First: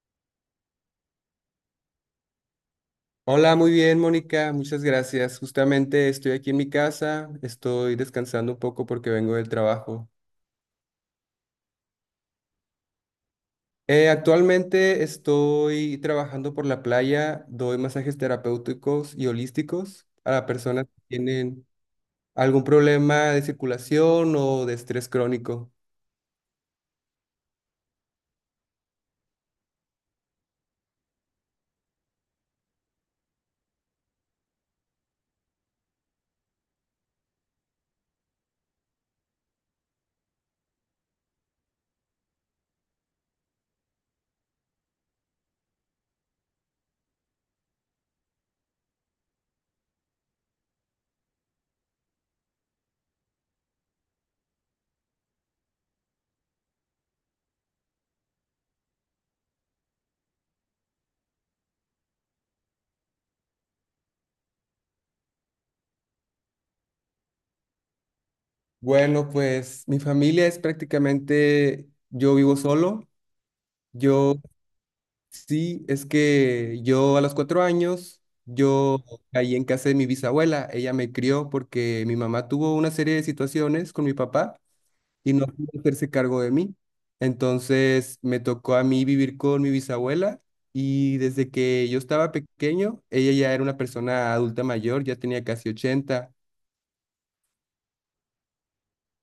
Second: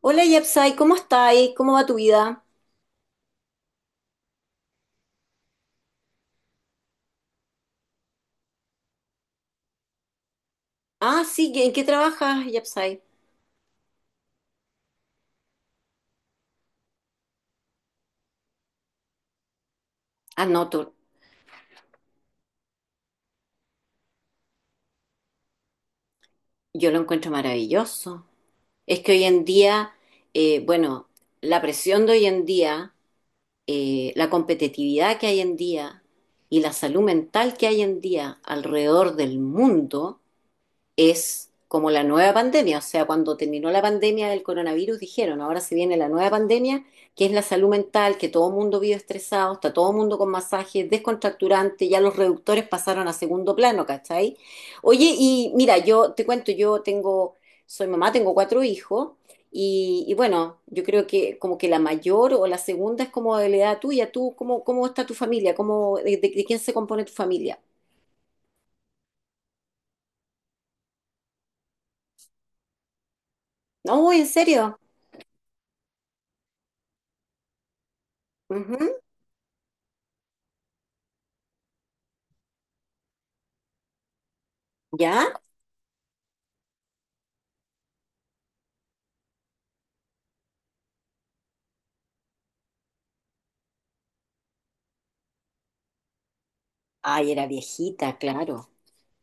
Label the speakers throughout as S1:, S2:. S1: Hola Yapsai, ¿cómo estáis? ¿Cómo va tu vida?
S2: Hola, muy bien, Mónica, muchas gracias. Justamente estoy aquí en mi casa, estoy descansando un poco porque vengo del trabajo.
S1: Ah, sí, ¿en qué trabajas, Yapsai?
S2: Actualmente estoy trabajando por la playa, doy masajes terapéuticos y holísticos
S1: Ah,
S2: a
S1: no,
S2: personas que tienen algún problema de circulación o de estrés crónico.
S1: yo lo encuentro maravilloso. Es que hoy en día, bueno, la presión de hoy en día, la competitividad que hay en día y la salud mental que hay en día alrededor del mundo es como la nueva pandemia. O sea, cuando terminó la pandemia del coronavirus, dijeron, ahora se viene la nueva pandemia, que es la salud mental, que todo el mundo vive estresado, está todo el mundo con masajes descontracturantes, ya los reductores pasaron a segundo plano, ¿cachai? Oye, y mira, yo te cuento, soy mamá, tengo cuatro hijos. Y bueno, yo creo que como que la mayor o la segunda es como de la edad tuya. ¿Tú cómo está tu familia? ¿De quién se compone tu familia?
S2: Bueno, pues mi familia es prácticamente, yo vivo solo.
S1: No, ¿en
S2: yo
S1: serio?
S2: Sí, es que yo a los 4 años,
S1: Ujú.
S2: yo caí en casa de mi bisabuela. Ella me crió porque mi mamá tuvo una serie de situaciones con mi papá
S1: ¿Ya?
S2: y no pudo hacerse cargo de mí. Entonces me tocó a mí vivir con mi bisabuela y desde que yo estaba pequeño, ella ya era una persona adulta mayor, ya tenía casi 80.
S1: Ay, era viejita, claro.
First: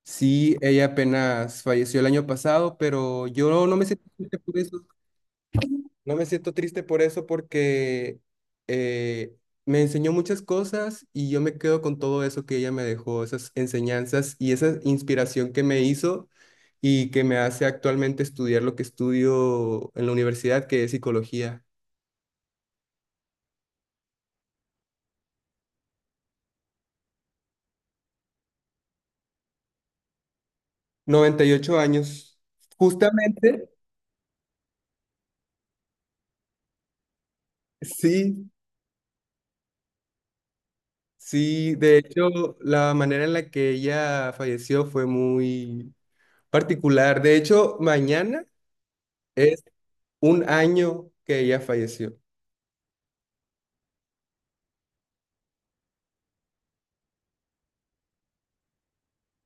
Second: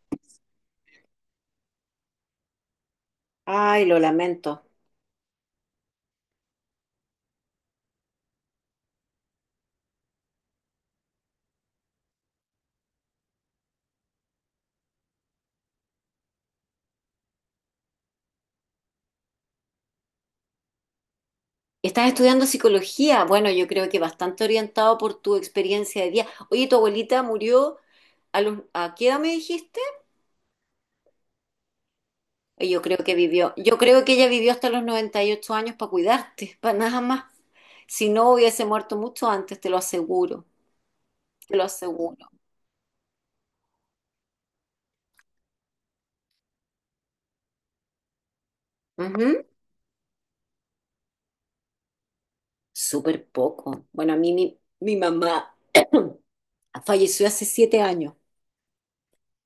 S2: Sí, ella apenas falleció el año pasado, pero yo no
S1: Ay,
S2: me
S1: lo
S2: sentí triste por
S1: lamento.
S2: eso. No me siento triste por eso porque eh, me enseñó muchas cosas y yo me quedo con todo eso que ella me dejó, esas enseñanzas y esa inspiración que me hizo y que me hace actualmente estudiar lo que estudio en la universidad, que es psicología.
S1: Estás estudiando psicología. Bueno, yo creo que bastante orientado por tu experiencia de vida. Oye, tu abuelita murió a los, ¿a qué edad me dijiste?
S2: 98 años.
S1: Oye, yo creo que vivió,
S2: Justamente,
S1: yo creo que ella vivió hasta los 98 años para cuidarte, para nada más. Si no
S2: sí,
S1: hubiese muerto mucho antes, te lo aseguro, te lo
S2: sí. De
S1: aseguro.
S2: hecho, la manera en la que ella falleció fue muy particular. De hecho, mañana
S1: Ujú.
S2: es un año que ella falleció.
S1: Súper poco. Bueno, a mí mi mamá falleció hace 7 años.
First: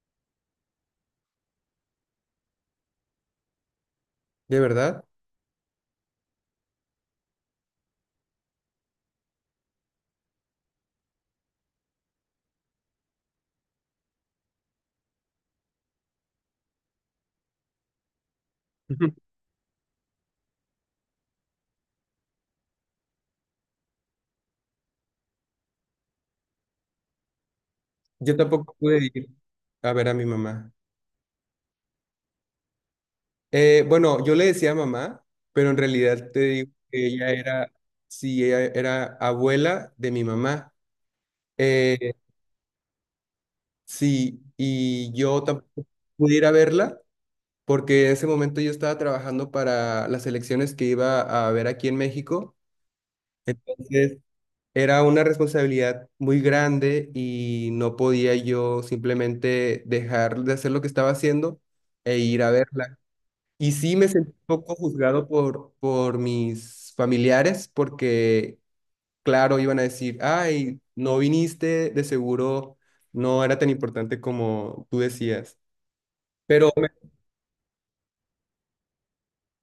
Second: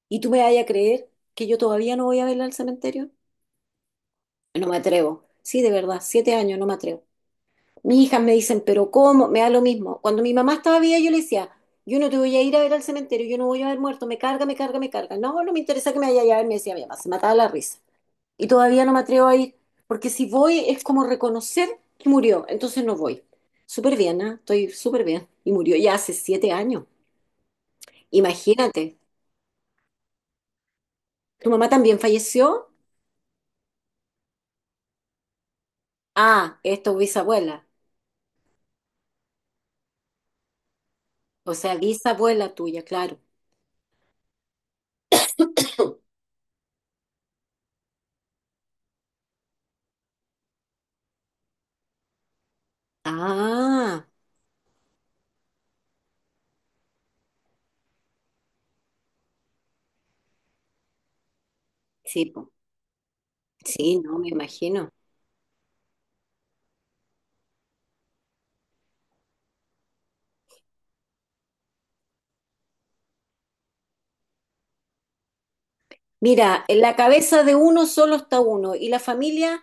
S1: ¿Y tú me vas a creer que yo todavía no voy a verla al cementerio?
S2: ¿De
S1: No me
S2: verdad?
S1: atrevo. Sí, de verdad, 7 años, no me atrevo. Mis hijas me dicen, pero ¿cómo? Me da lo mismo. Cuando mi mamá estaba viva, yo le decía, yo no te voy a ir a ver al cementerio, yo no voy a ver muerto, me carga, me carga, me carga. No, no me interesa que me vaya a ver, me decía mi mamá, se mataba la risa. Y todavía no me atrevo a ir, porque si voy es como reconocer que murió, entonces no voy. Súper bien, ¿ah? Estoy súper bien. Y murió ya hace 7 años.
S2: Yo tampoco
S1: Imagínate,
S2: pude ir a ver a mi mamá.
S1: ¿tu mamá también falleció?
S2: Bueno, yo le decía mamá, pero en realidad te
S1: Ah,
S2: digo
S1: esto es tu
S2: que ella
S1: bisabuela.
S2: era, sí, ella era abuela de mi mamá.
S1: O sea,
S2: Eh,
S1: bisabuela tuya, claro.
S2: sí, y yo tampoco pude ir a verla porque en ese momento yo estaba trabajando para las elecciones que iba a haber aquí en México.
S1: Ah.
S2: Entonces, era una responsabilidad muy grande y no podía yo simplemente dejar de hacer lo que estaba haciendo e
S1: Sí,
S2: ir a
S1: po.
S2: verla. Y sí
S1: Sí,
S2: me
S1: no, me
S2: sentí un poco
S1: imagino.
S2: juzgado por mis familiares porque, claro, iban a decir, ay, no viniste, de seguro no era tan importante como tú decías.
S1: Mira,
S2: Pero
S1: en la cabeza de uno solo está uno y la familia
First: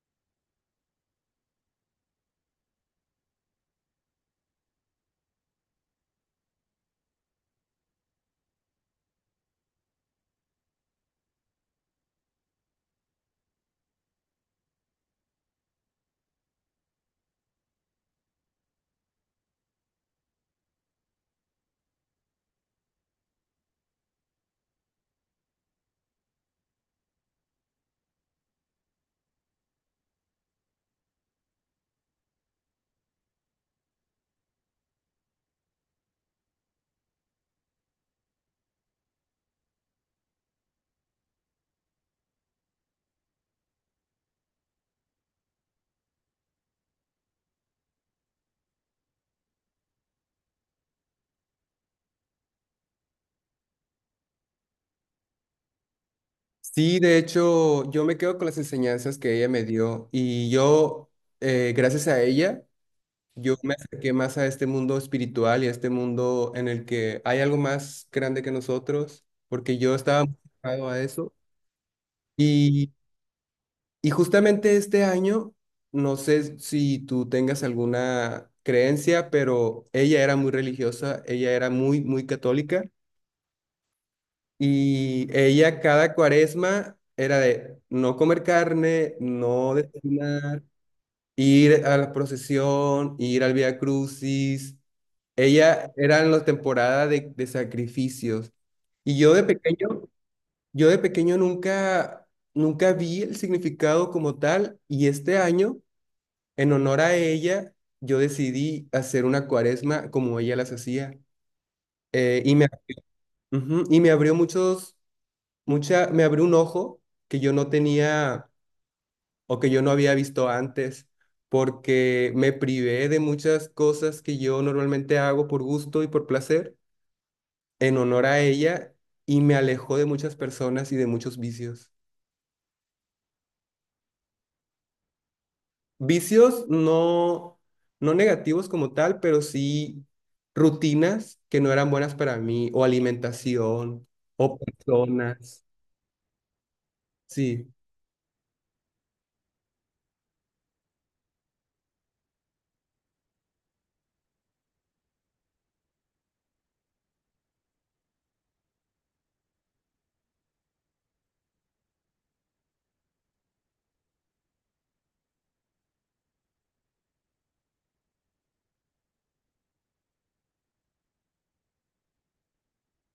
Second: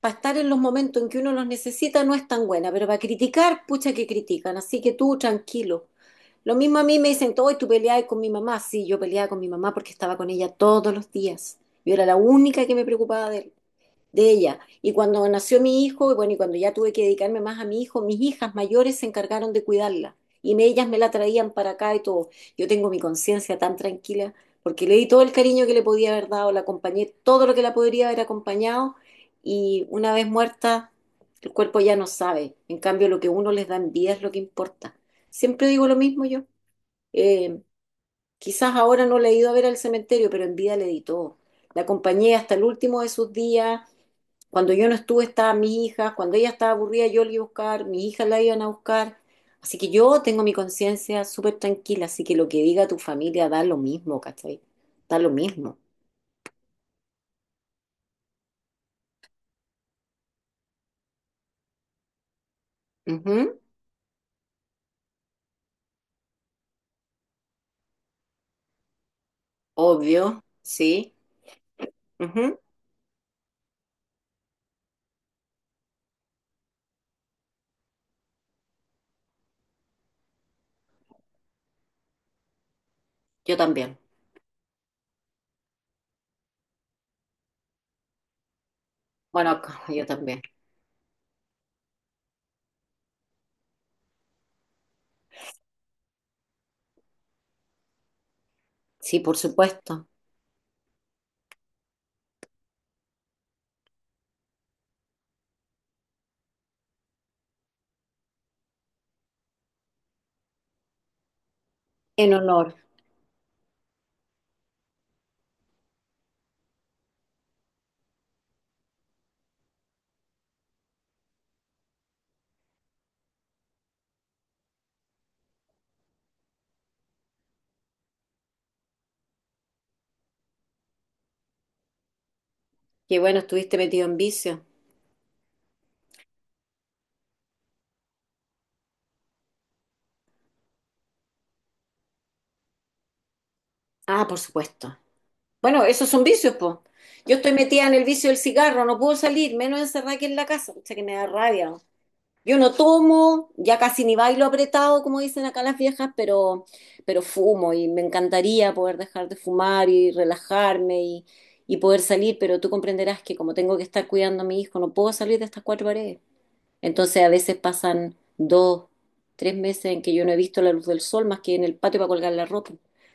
S1: para estar en los momentos en que uno los necesita no es tan buena, pero para criticar, pucha que critican, así que tú tranquilo. Lo mismo a mí me dicen, hoy tú peleabas con mi mamá. Sí, yo peleaba con mi mamá porque estaba con ella todos los días. Yo era la única que me preocupaba de él. De ella. Y cuando nació mi hijo, y bueno, y cuando ya tuve que dedicarme más a mi hijo, mis hijas mayores se encargaron de cuidarla. Y me- ellas me la traían para acá y todo. Yo tengo mi conciencia tan tranquila porque le di todo el cariño que le podía haber dado, la acompañé todo lo que la podría haber acompañado y una vez muerta, el cuerpo ya no sabe. En cambio, lo que uno les da en vida es lo que importa. Siempre digo lo mismo yo. Eh, Quizás ahora no le he ido a ver al cementerio, pero en vida le di todo. La acompañé hasta el último de sus días. Cuando yo no estuve estaba mi hija, cuando ella estaba aburrida yo la iba a buscar, mis hijas la iban a buscar. Así que yo tengo mi conciencia súper tranquila, así que lo que diga tu familia da lo mismo, ¿cachai? Da lo mismo.
S2: sí, de hecho, yo me quedo con las enseñanzas que ella me dio y yo, gracias a ella,
S1: Ujú.
S2: yo me acerqué más a este mundo espiritual y a este mundo en el que hay algo más grande que nosotros, porque yo estaba muy
S1: Obvio,
S2: enfocado a
S1: sí.
S2: eso.
S1: Ujú.
S2: Y, y justamente este año, no sé si tú tengas alguna creencia, pero ella era muy religiosa, ella era muy, muy católica
S1: Yo también.
S2: y ella cada cuaresma era de no comer carne,
S1: Bueno,
S2: no
S1: acá, yo también.
S2: desayunar, ir a la procesión, ir al Vía Crucis. Ella era en la temporada de sacrificios. Y
S1: Sí,
S2: yo
S1: por
S2: de
S1: supuesto.
S2: pequeño, yo de pequeño nunca, nunca vi el significado como tal. Y este año, en honor a ella, yo decidí hacer una cuaresma como ella las hacía.
S1: En
S2: Eh, y me,
S1: honor.
S2: ujú, y me abrió muchos, me abrió un ojo que yo no tenía o que yo no había visto antes, porque me privé de muchas cosas que yo normalmente hago por gusto y por placer en honor a ella y me alejó de muchas personas y de muchos vicios.
S1: Que bueno, estuviste metido en vicio.
S2: Vicios no, no negativos como tal, pero sí rutinas que no eran buenas para mí, o alimentación,
S1: Ah, por
S2: o
S1: supuesto.
S2: personas.
S1: Bueno, esos son vicios, po. Yo estoy
S2: Sí.
S1: metida en el vicio del cigarro, no puedo salir, menos encerrada aquí en la casa. O sea que me da rabia. Yo no tomo, ya casi ni bailo apretado, como dicen acá las viejas, pero fumo y me encantaría poder dejar de fumar y relajarme y poder salir, pero tú comprenderás que como tengo que estar cuidando a mi hijo, no puedo salir de estas cuatro paredes. Entonces a veces pasan dos, 3 meses en que yo no he visto la luz del sol más que en el patio para colgar la ropa,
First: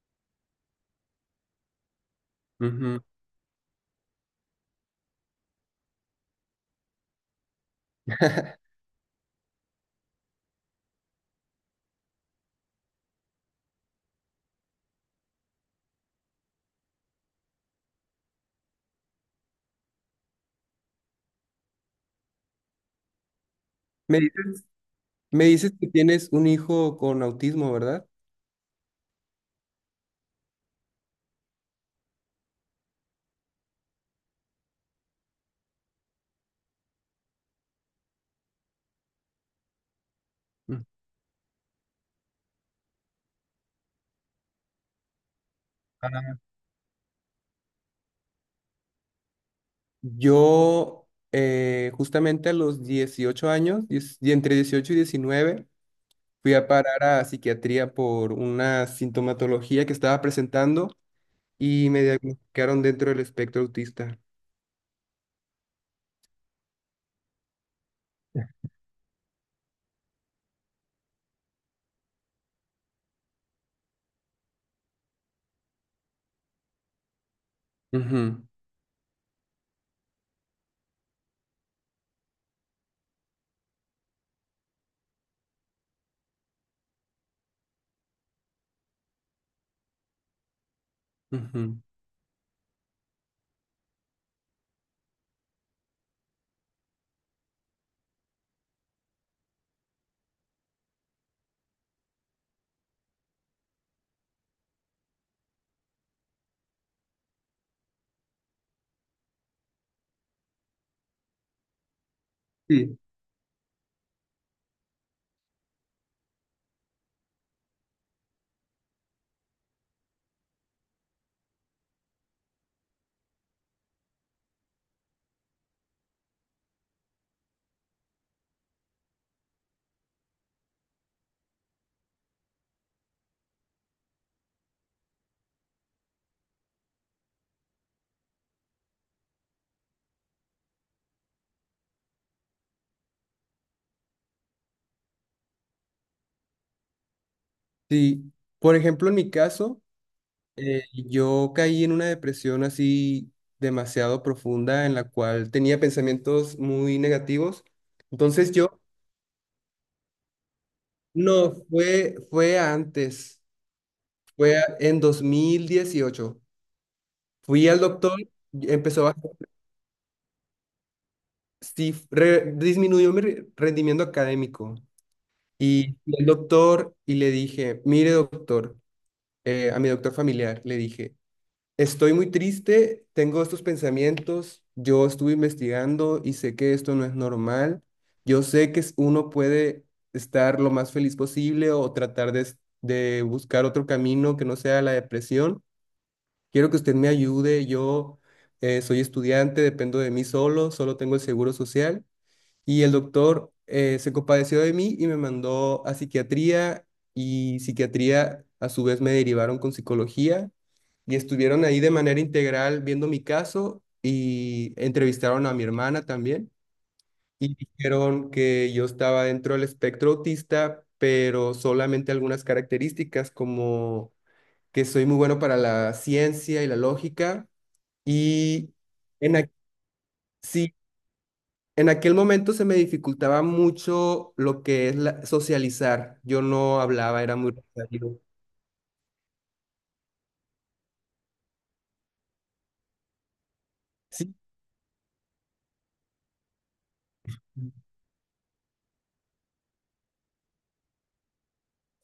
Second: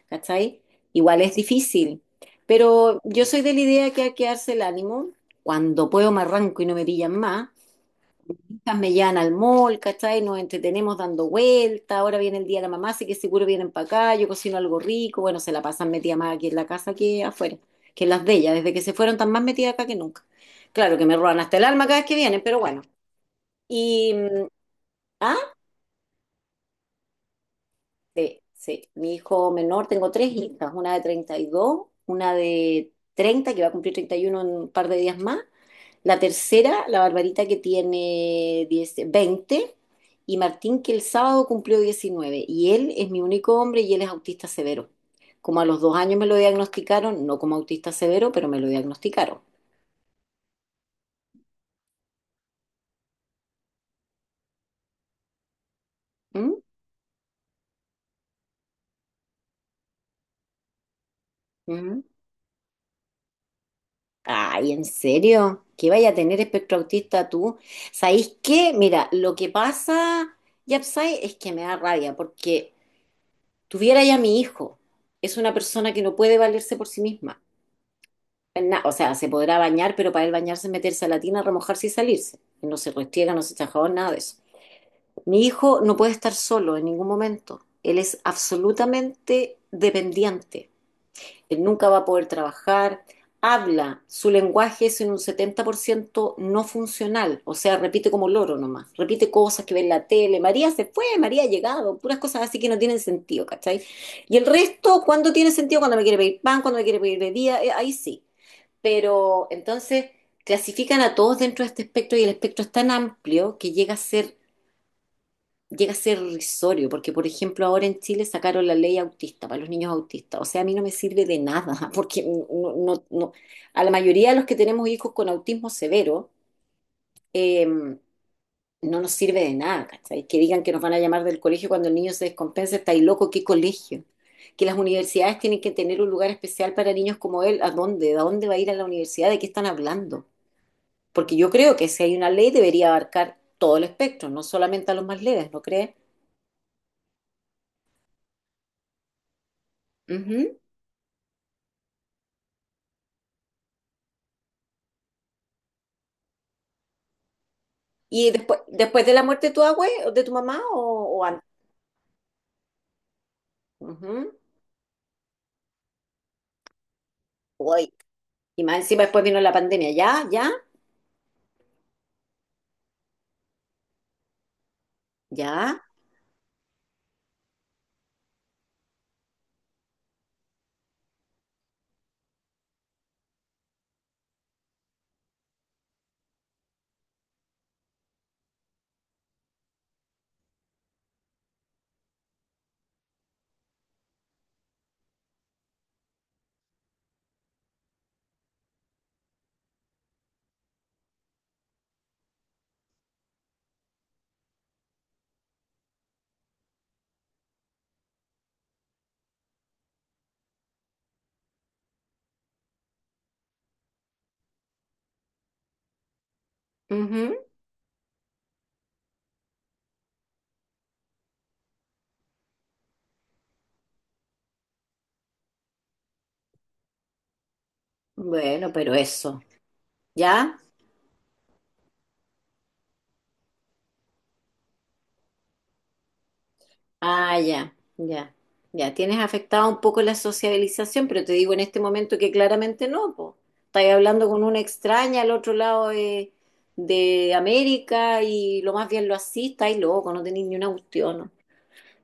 S1: ¿cachai? Igual es difícil, pero
S2: Ujú.
S1: yo soy de la idea que hay que darse el ánimo. Cuando puedo me arranco y no me pillan más, me llevan al mall, ¿cachai? Nos entretenemos dando vueltas, ahora viene el día de la mamá, así que seguro vienen para acá, yo cocino algo rico, bueno, se la pasan metida más aquí en la casa que afuera, que en las de ellas, desde que se fueron están más metidas acá que nunca. Claro que me roban hasta el alma cada vez que vienen, pero bueno. Y,
S2: Me dices,
S1: ah,
S2: me dices que tienes un hijo con autismo, ¿verdad?
S1: sí, sí, mi hijo menor, tengo tres hijas, una de 32, una de 30 que va a cumplir 31 en un par de días más. La tercera, la Barbarita que tiene 10, 20, y Martín
S2: Mm.
S1: que el sábado cumplió 19, y él es mi único hombre y él es autista severo. Como a los 2 años me lo
S2: Ah.
S1: diagnosticaron, no como autista severo, pero me lo diagnosticaron.
S2: Yo, justamente a los 18 años, y entre 18 y 19
S1: ¿Mm?
S2: fui a parar a psiquiatría por una sintomatología que estaba presentando y me
S1: ¿Mm?
S2: diagnosticaron dentro del espectro autista.
S1: Ay, ¿en serio? ¿Qué vaya a tener espectro autista tú? ¿Sabéis qué? Mira, lo que pasa, Yapsai, es que me da rabia porque tuviera ya mi hijo. Es una persona que no puede valerse por sí misma.
S2: Ujú,
S1: O sea, se podrá bañar, pero para él bañarse es meterse a la tina, remojarse y salirse. No se restriega, no se echa jabón, nada de eso. Mi hijo no puede estar solo en ningún momento. Él es absolutamente dependiente. Él
S2: ujú.
S1: nunca va a poder trabajar. Habla, su lenguaje es en un 70% no funcional, o sea, repite como loro nomás, repite cosas que ve en la tele, María se fue, María ha llegado, puras cosas así que no tienen sentido, ¿cachai? Y el resto, ¿cuándo tiene sentido? Cuando me quiere pedir pan, cuando me quiere pedir bebida, ahí sí. Pero entonces clasifican a todos dentro de este espectro y el espectro es tan
S2: Sí.
S1: amplio que llega a ser irrisorio, porque por ejemplo ahora en Chile sacaron la ley autista para los niños autistas. O sea, a mí no me sirve de nada, porque no, a la mayoría de los que tenemos hijos con autismo severo, eh, no nos sirve de nada, ¿cachai? Que digan que nos van a llamar del colegio cuando el niño se descompensa, está ahí loco, ¿qué colegio? Que las universidades tienen que tener un lugar especial para niños como él. ¿A dónde? ¿A dónde va a ir a la universidad? ¿De qué están hablando? Porque yo creo que si hay una ley debería abarcar todo el espectro, no solamente a los más leves, ¿no crees?
S2: Sí. Por ejemplo, en mi caso,
S1: Ujú.
S2: yo caí en una depresión así demasiado profunda en la cual tenía pensamientos muy negativos.
S1: Y
S2: Entonces
S1: después,
S2: yo,
S1: después de la muerte de tu abue, o de tu mamá o antes.
S2: no, fue antes,
S1: Ujú.
S2: en 2018. Fui al
S1: Uy.
S2: doctor,
S1: Y más encima
S2: empezó a,
S1: después vino la pandemia. ¿Ya? ¿Ya?
S2: sí, disminuyó mi rendimiento académico.
S1: ¿Ya?
S2: Y fui al doctor y le dije, mire doctor, a mi doctor familiar, le dije, estoy muy triste, tengo estos pensamientos, yo estuve investigando y sé que esto no es normal, yo sé que uno puede estar lo más feliz posible o tratar de, de buscar otro camino que no sea la depresión. Quiero que usted me ayude, yo soy estudiante, dependo de mí solo, solo tengo el seguro social. Y el doctor se compadeció de mí y me mandó a psiquiatría y psiquiatría a su vez me derivaron con psicología y estuvieron ahí de manera integral viendo mi caso y entrevistaron a mi hermana también
S1: Ujú.
S2: y dijeron que yo estaba dentro del espectro autista, pero solamente algunas características como que soy muy bueno para la ciencia y la lógica
S1: Bueno,
S2: y
S1: pero
S2: en
S1: eso.
S2: ac-
S1: ¿Ya?
S2: sí, en aquel momento se me dificultaba mucho lo que es socializar. Yo no hablaba, era
S1: Ah,
S2: muy
S1: ya,
S2: retraído.
S1: ya, ya. Tienes afectado un poco la sociabilización, pero te digo en este momento que claramente no, po. Estás hablando
S2: Sí,
S1: con una extraña al otro lado de de América y lo más bien lo así, estáis loco, no tenéis ni una cuestión. ¿No?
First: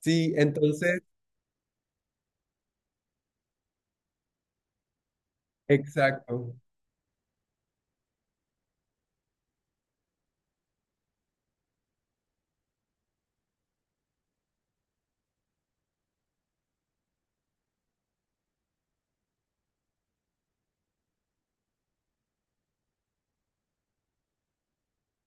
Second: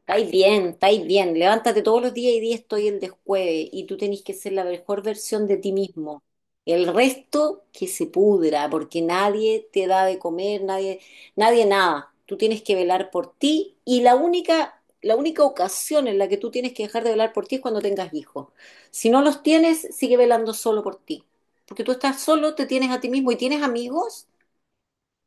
S1: Estáis
S2: sí,
S1: bien,
S2: entonces,
S1: estáis bien. Levántate todos los días y día estoy el descueve. Y tú tenés que ser la mejor versión de ti mismo.
S2: exacto.
S1: El resto que se pudra, porque nadie te da de comer, nadie, nadie nada. Tú tienes que velar por ti y la única ocasión en la que tú tienes que dejar de velar por ti es cuando tengas hijos. Si no los tienes, sigue velando solo por ti. Porque tú estás solo, te tienes a ti mismo y tienes amigos.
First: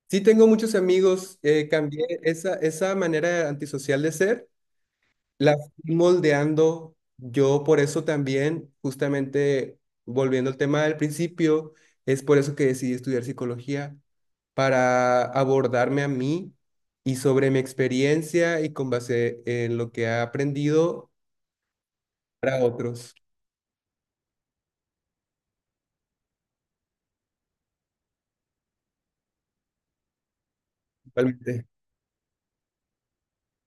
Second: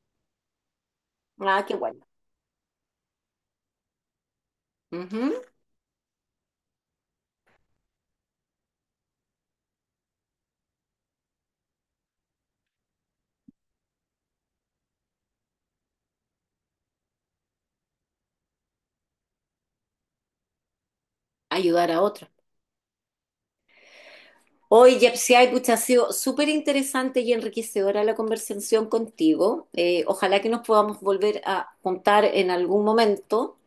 S2: Sí, tengo muchos amigos.
S1: Ah, qué
S2: Cambié
S1: bueno.
S2: esa, manera antisocial de ser,
S1: Ujú.
S2: la fui moldeando. Yo por eso también, justamente volviendo al tema del principio, es por eso que decidí estudiar psicología, para abordarme a mí y sobre mi experiencia y con base en lo que ha aprendido
S1: Ayudar a otros.
S2: para otros.
S1: Oye, Yepsiay, pucha, ha sido súper interesante y enriquecedora la conversación contigo. Ojalá que nos podamos volver
S2: Realmente.
S1: a juntar en algún momento.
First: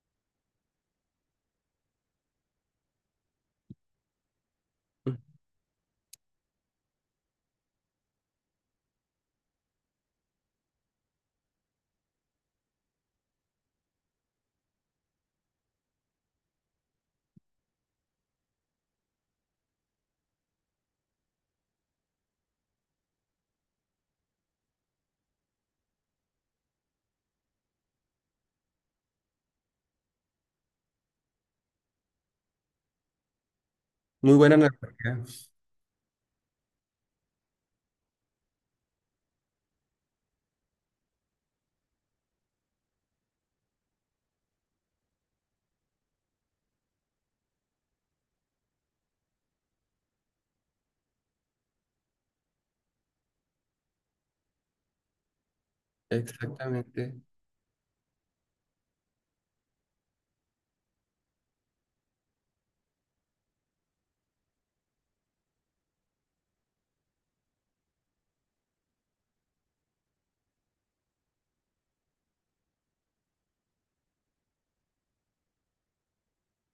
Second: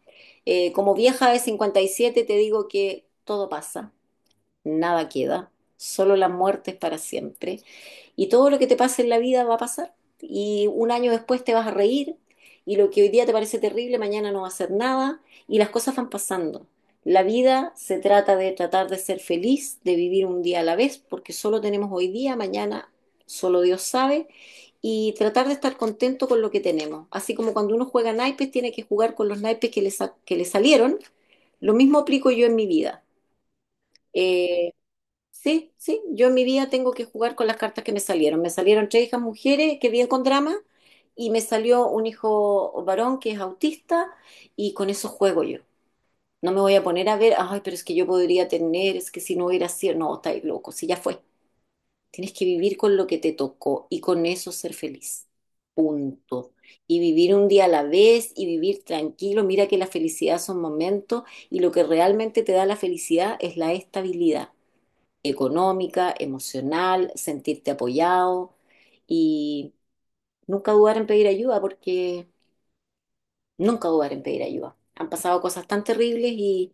S1: Como vieja de 57, te digo que todo pasa, nada queda, solo la muerte es para siempre. Y todo lo que te pase en la vida va a pasar. Y un año después te vas a reír y lo que hoy día te parece terrible, mañana no va a ser nada y las cosas van pasando. La vida se trata de tratar de ser feliz, de vivir un día a la vez, porque solo tenemos hoy día, mañana solo Dios sabe, y tratar de estar contento con lo que tenemos. Así como cuando uno juega naipes, tiene que jugar con los naipes que le, que le salieron, lo mismo aplico yo en mi vida.
S2: Muy buena
S1: Eh,
S2: analogía.
S1: Sí, sí, yo en mi vida tengo que jugar con las cartas que me salieron. Me salieron tres hijas mujeres que viven con drama y me salió un hijo varón que es autista y con eso juego yo. No me voy a poner a ver, ay, pero es que yo podría tener, es que si no hubiera sido, no, estáis loco, si ya fue. Tienes que vivir con lo que te tocó y con eso ser feliz. Punto. Y
S2: Exactamente.
S1: vivir un día a la vez y vivir tranquilo. Mira que la felicidad son momentos y lo que realmente te da la felicidad es la estabilidad económica, emocional, sentirte apoyado y nunca dudar en pedir ayuda porque nunca dudar en pedir ayuda. Han pasado cosas tan terribles y,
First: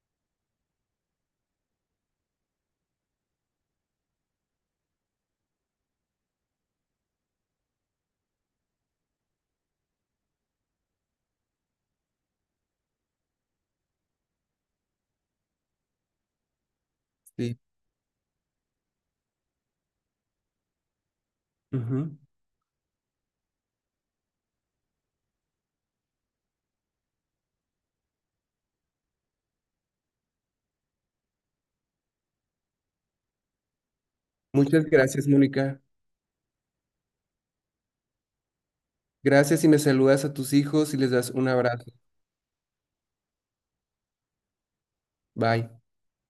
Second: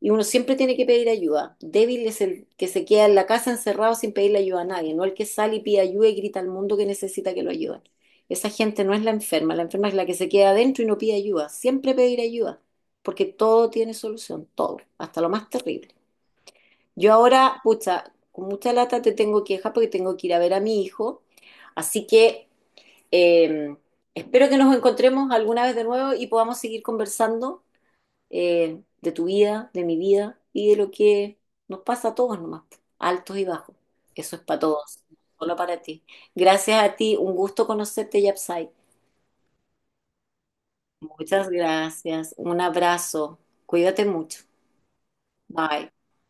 S1: y uno siempre tiene que pedir ayuda. Débil es el que se queda en la casa encerrado sin pedirle ayuda a nadie, no el que sale y pide ayuda y grita al mundo que necesita que lo ayuden. Esa gente no es la enferma es la que se queda adentro y no pide ayuda. Siempre pedir ayuda, porque todo tiene solución, todo, hasta lo más terrible. Yo
S2: Sí.
S1: ahora, pucha, con mucha lata te tengo que dejar porque tengo que ir a ver a mi hijo. Así
S2: Ujú.
S1: que eh, espero que nos encontremos alguna vez de nuevo y podamos seguir conversando, de tu vida, de mi vida y de lo que nos pasa a todos nomás, altos y bajos. Eso es para
S2: Muchas
S1: todos, no
S2: gracias,
S1: solo
S2: Mónica.
S1: para ti. Gracias a ti, un gusto conocerte, Yapsai.
S2: Gracias y me saludas a tus hijos y les das un
S1: Muchas
S2: abrazo.
S1: gracias, un abrazo, cuídate mucho.
S2: Bye.
S1: Bye.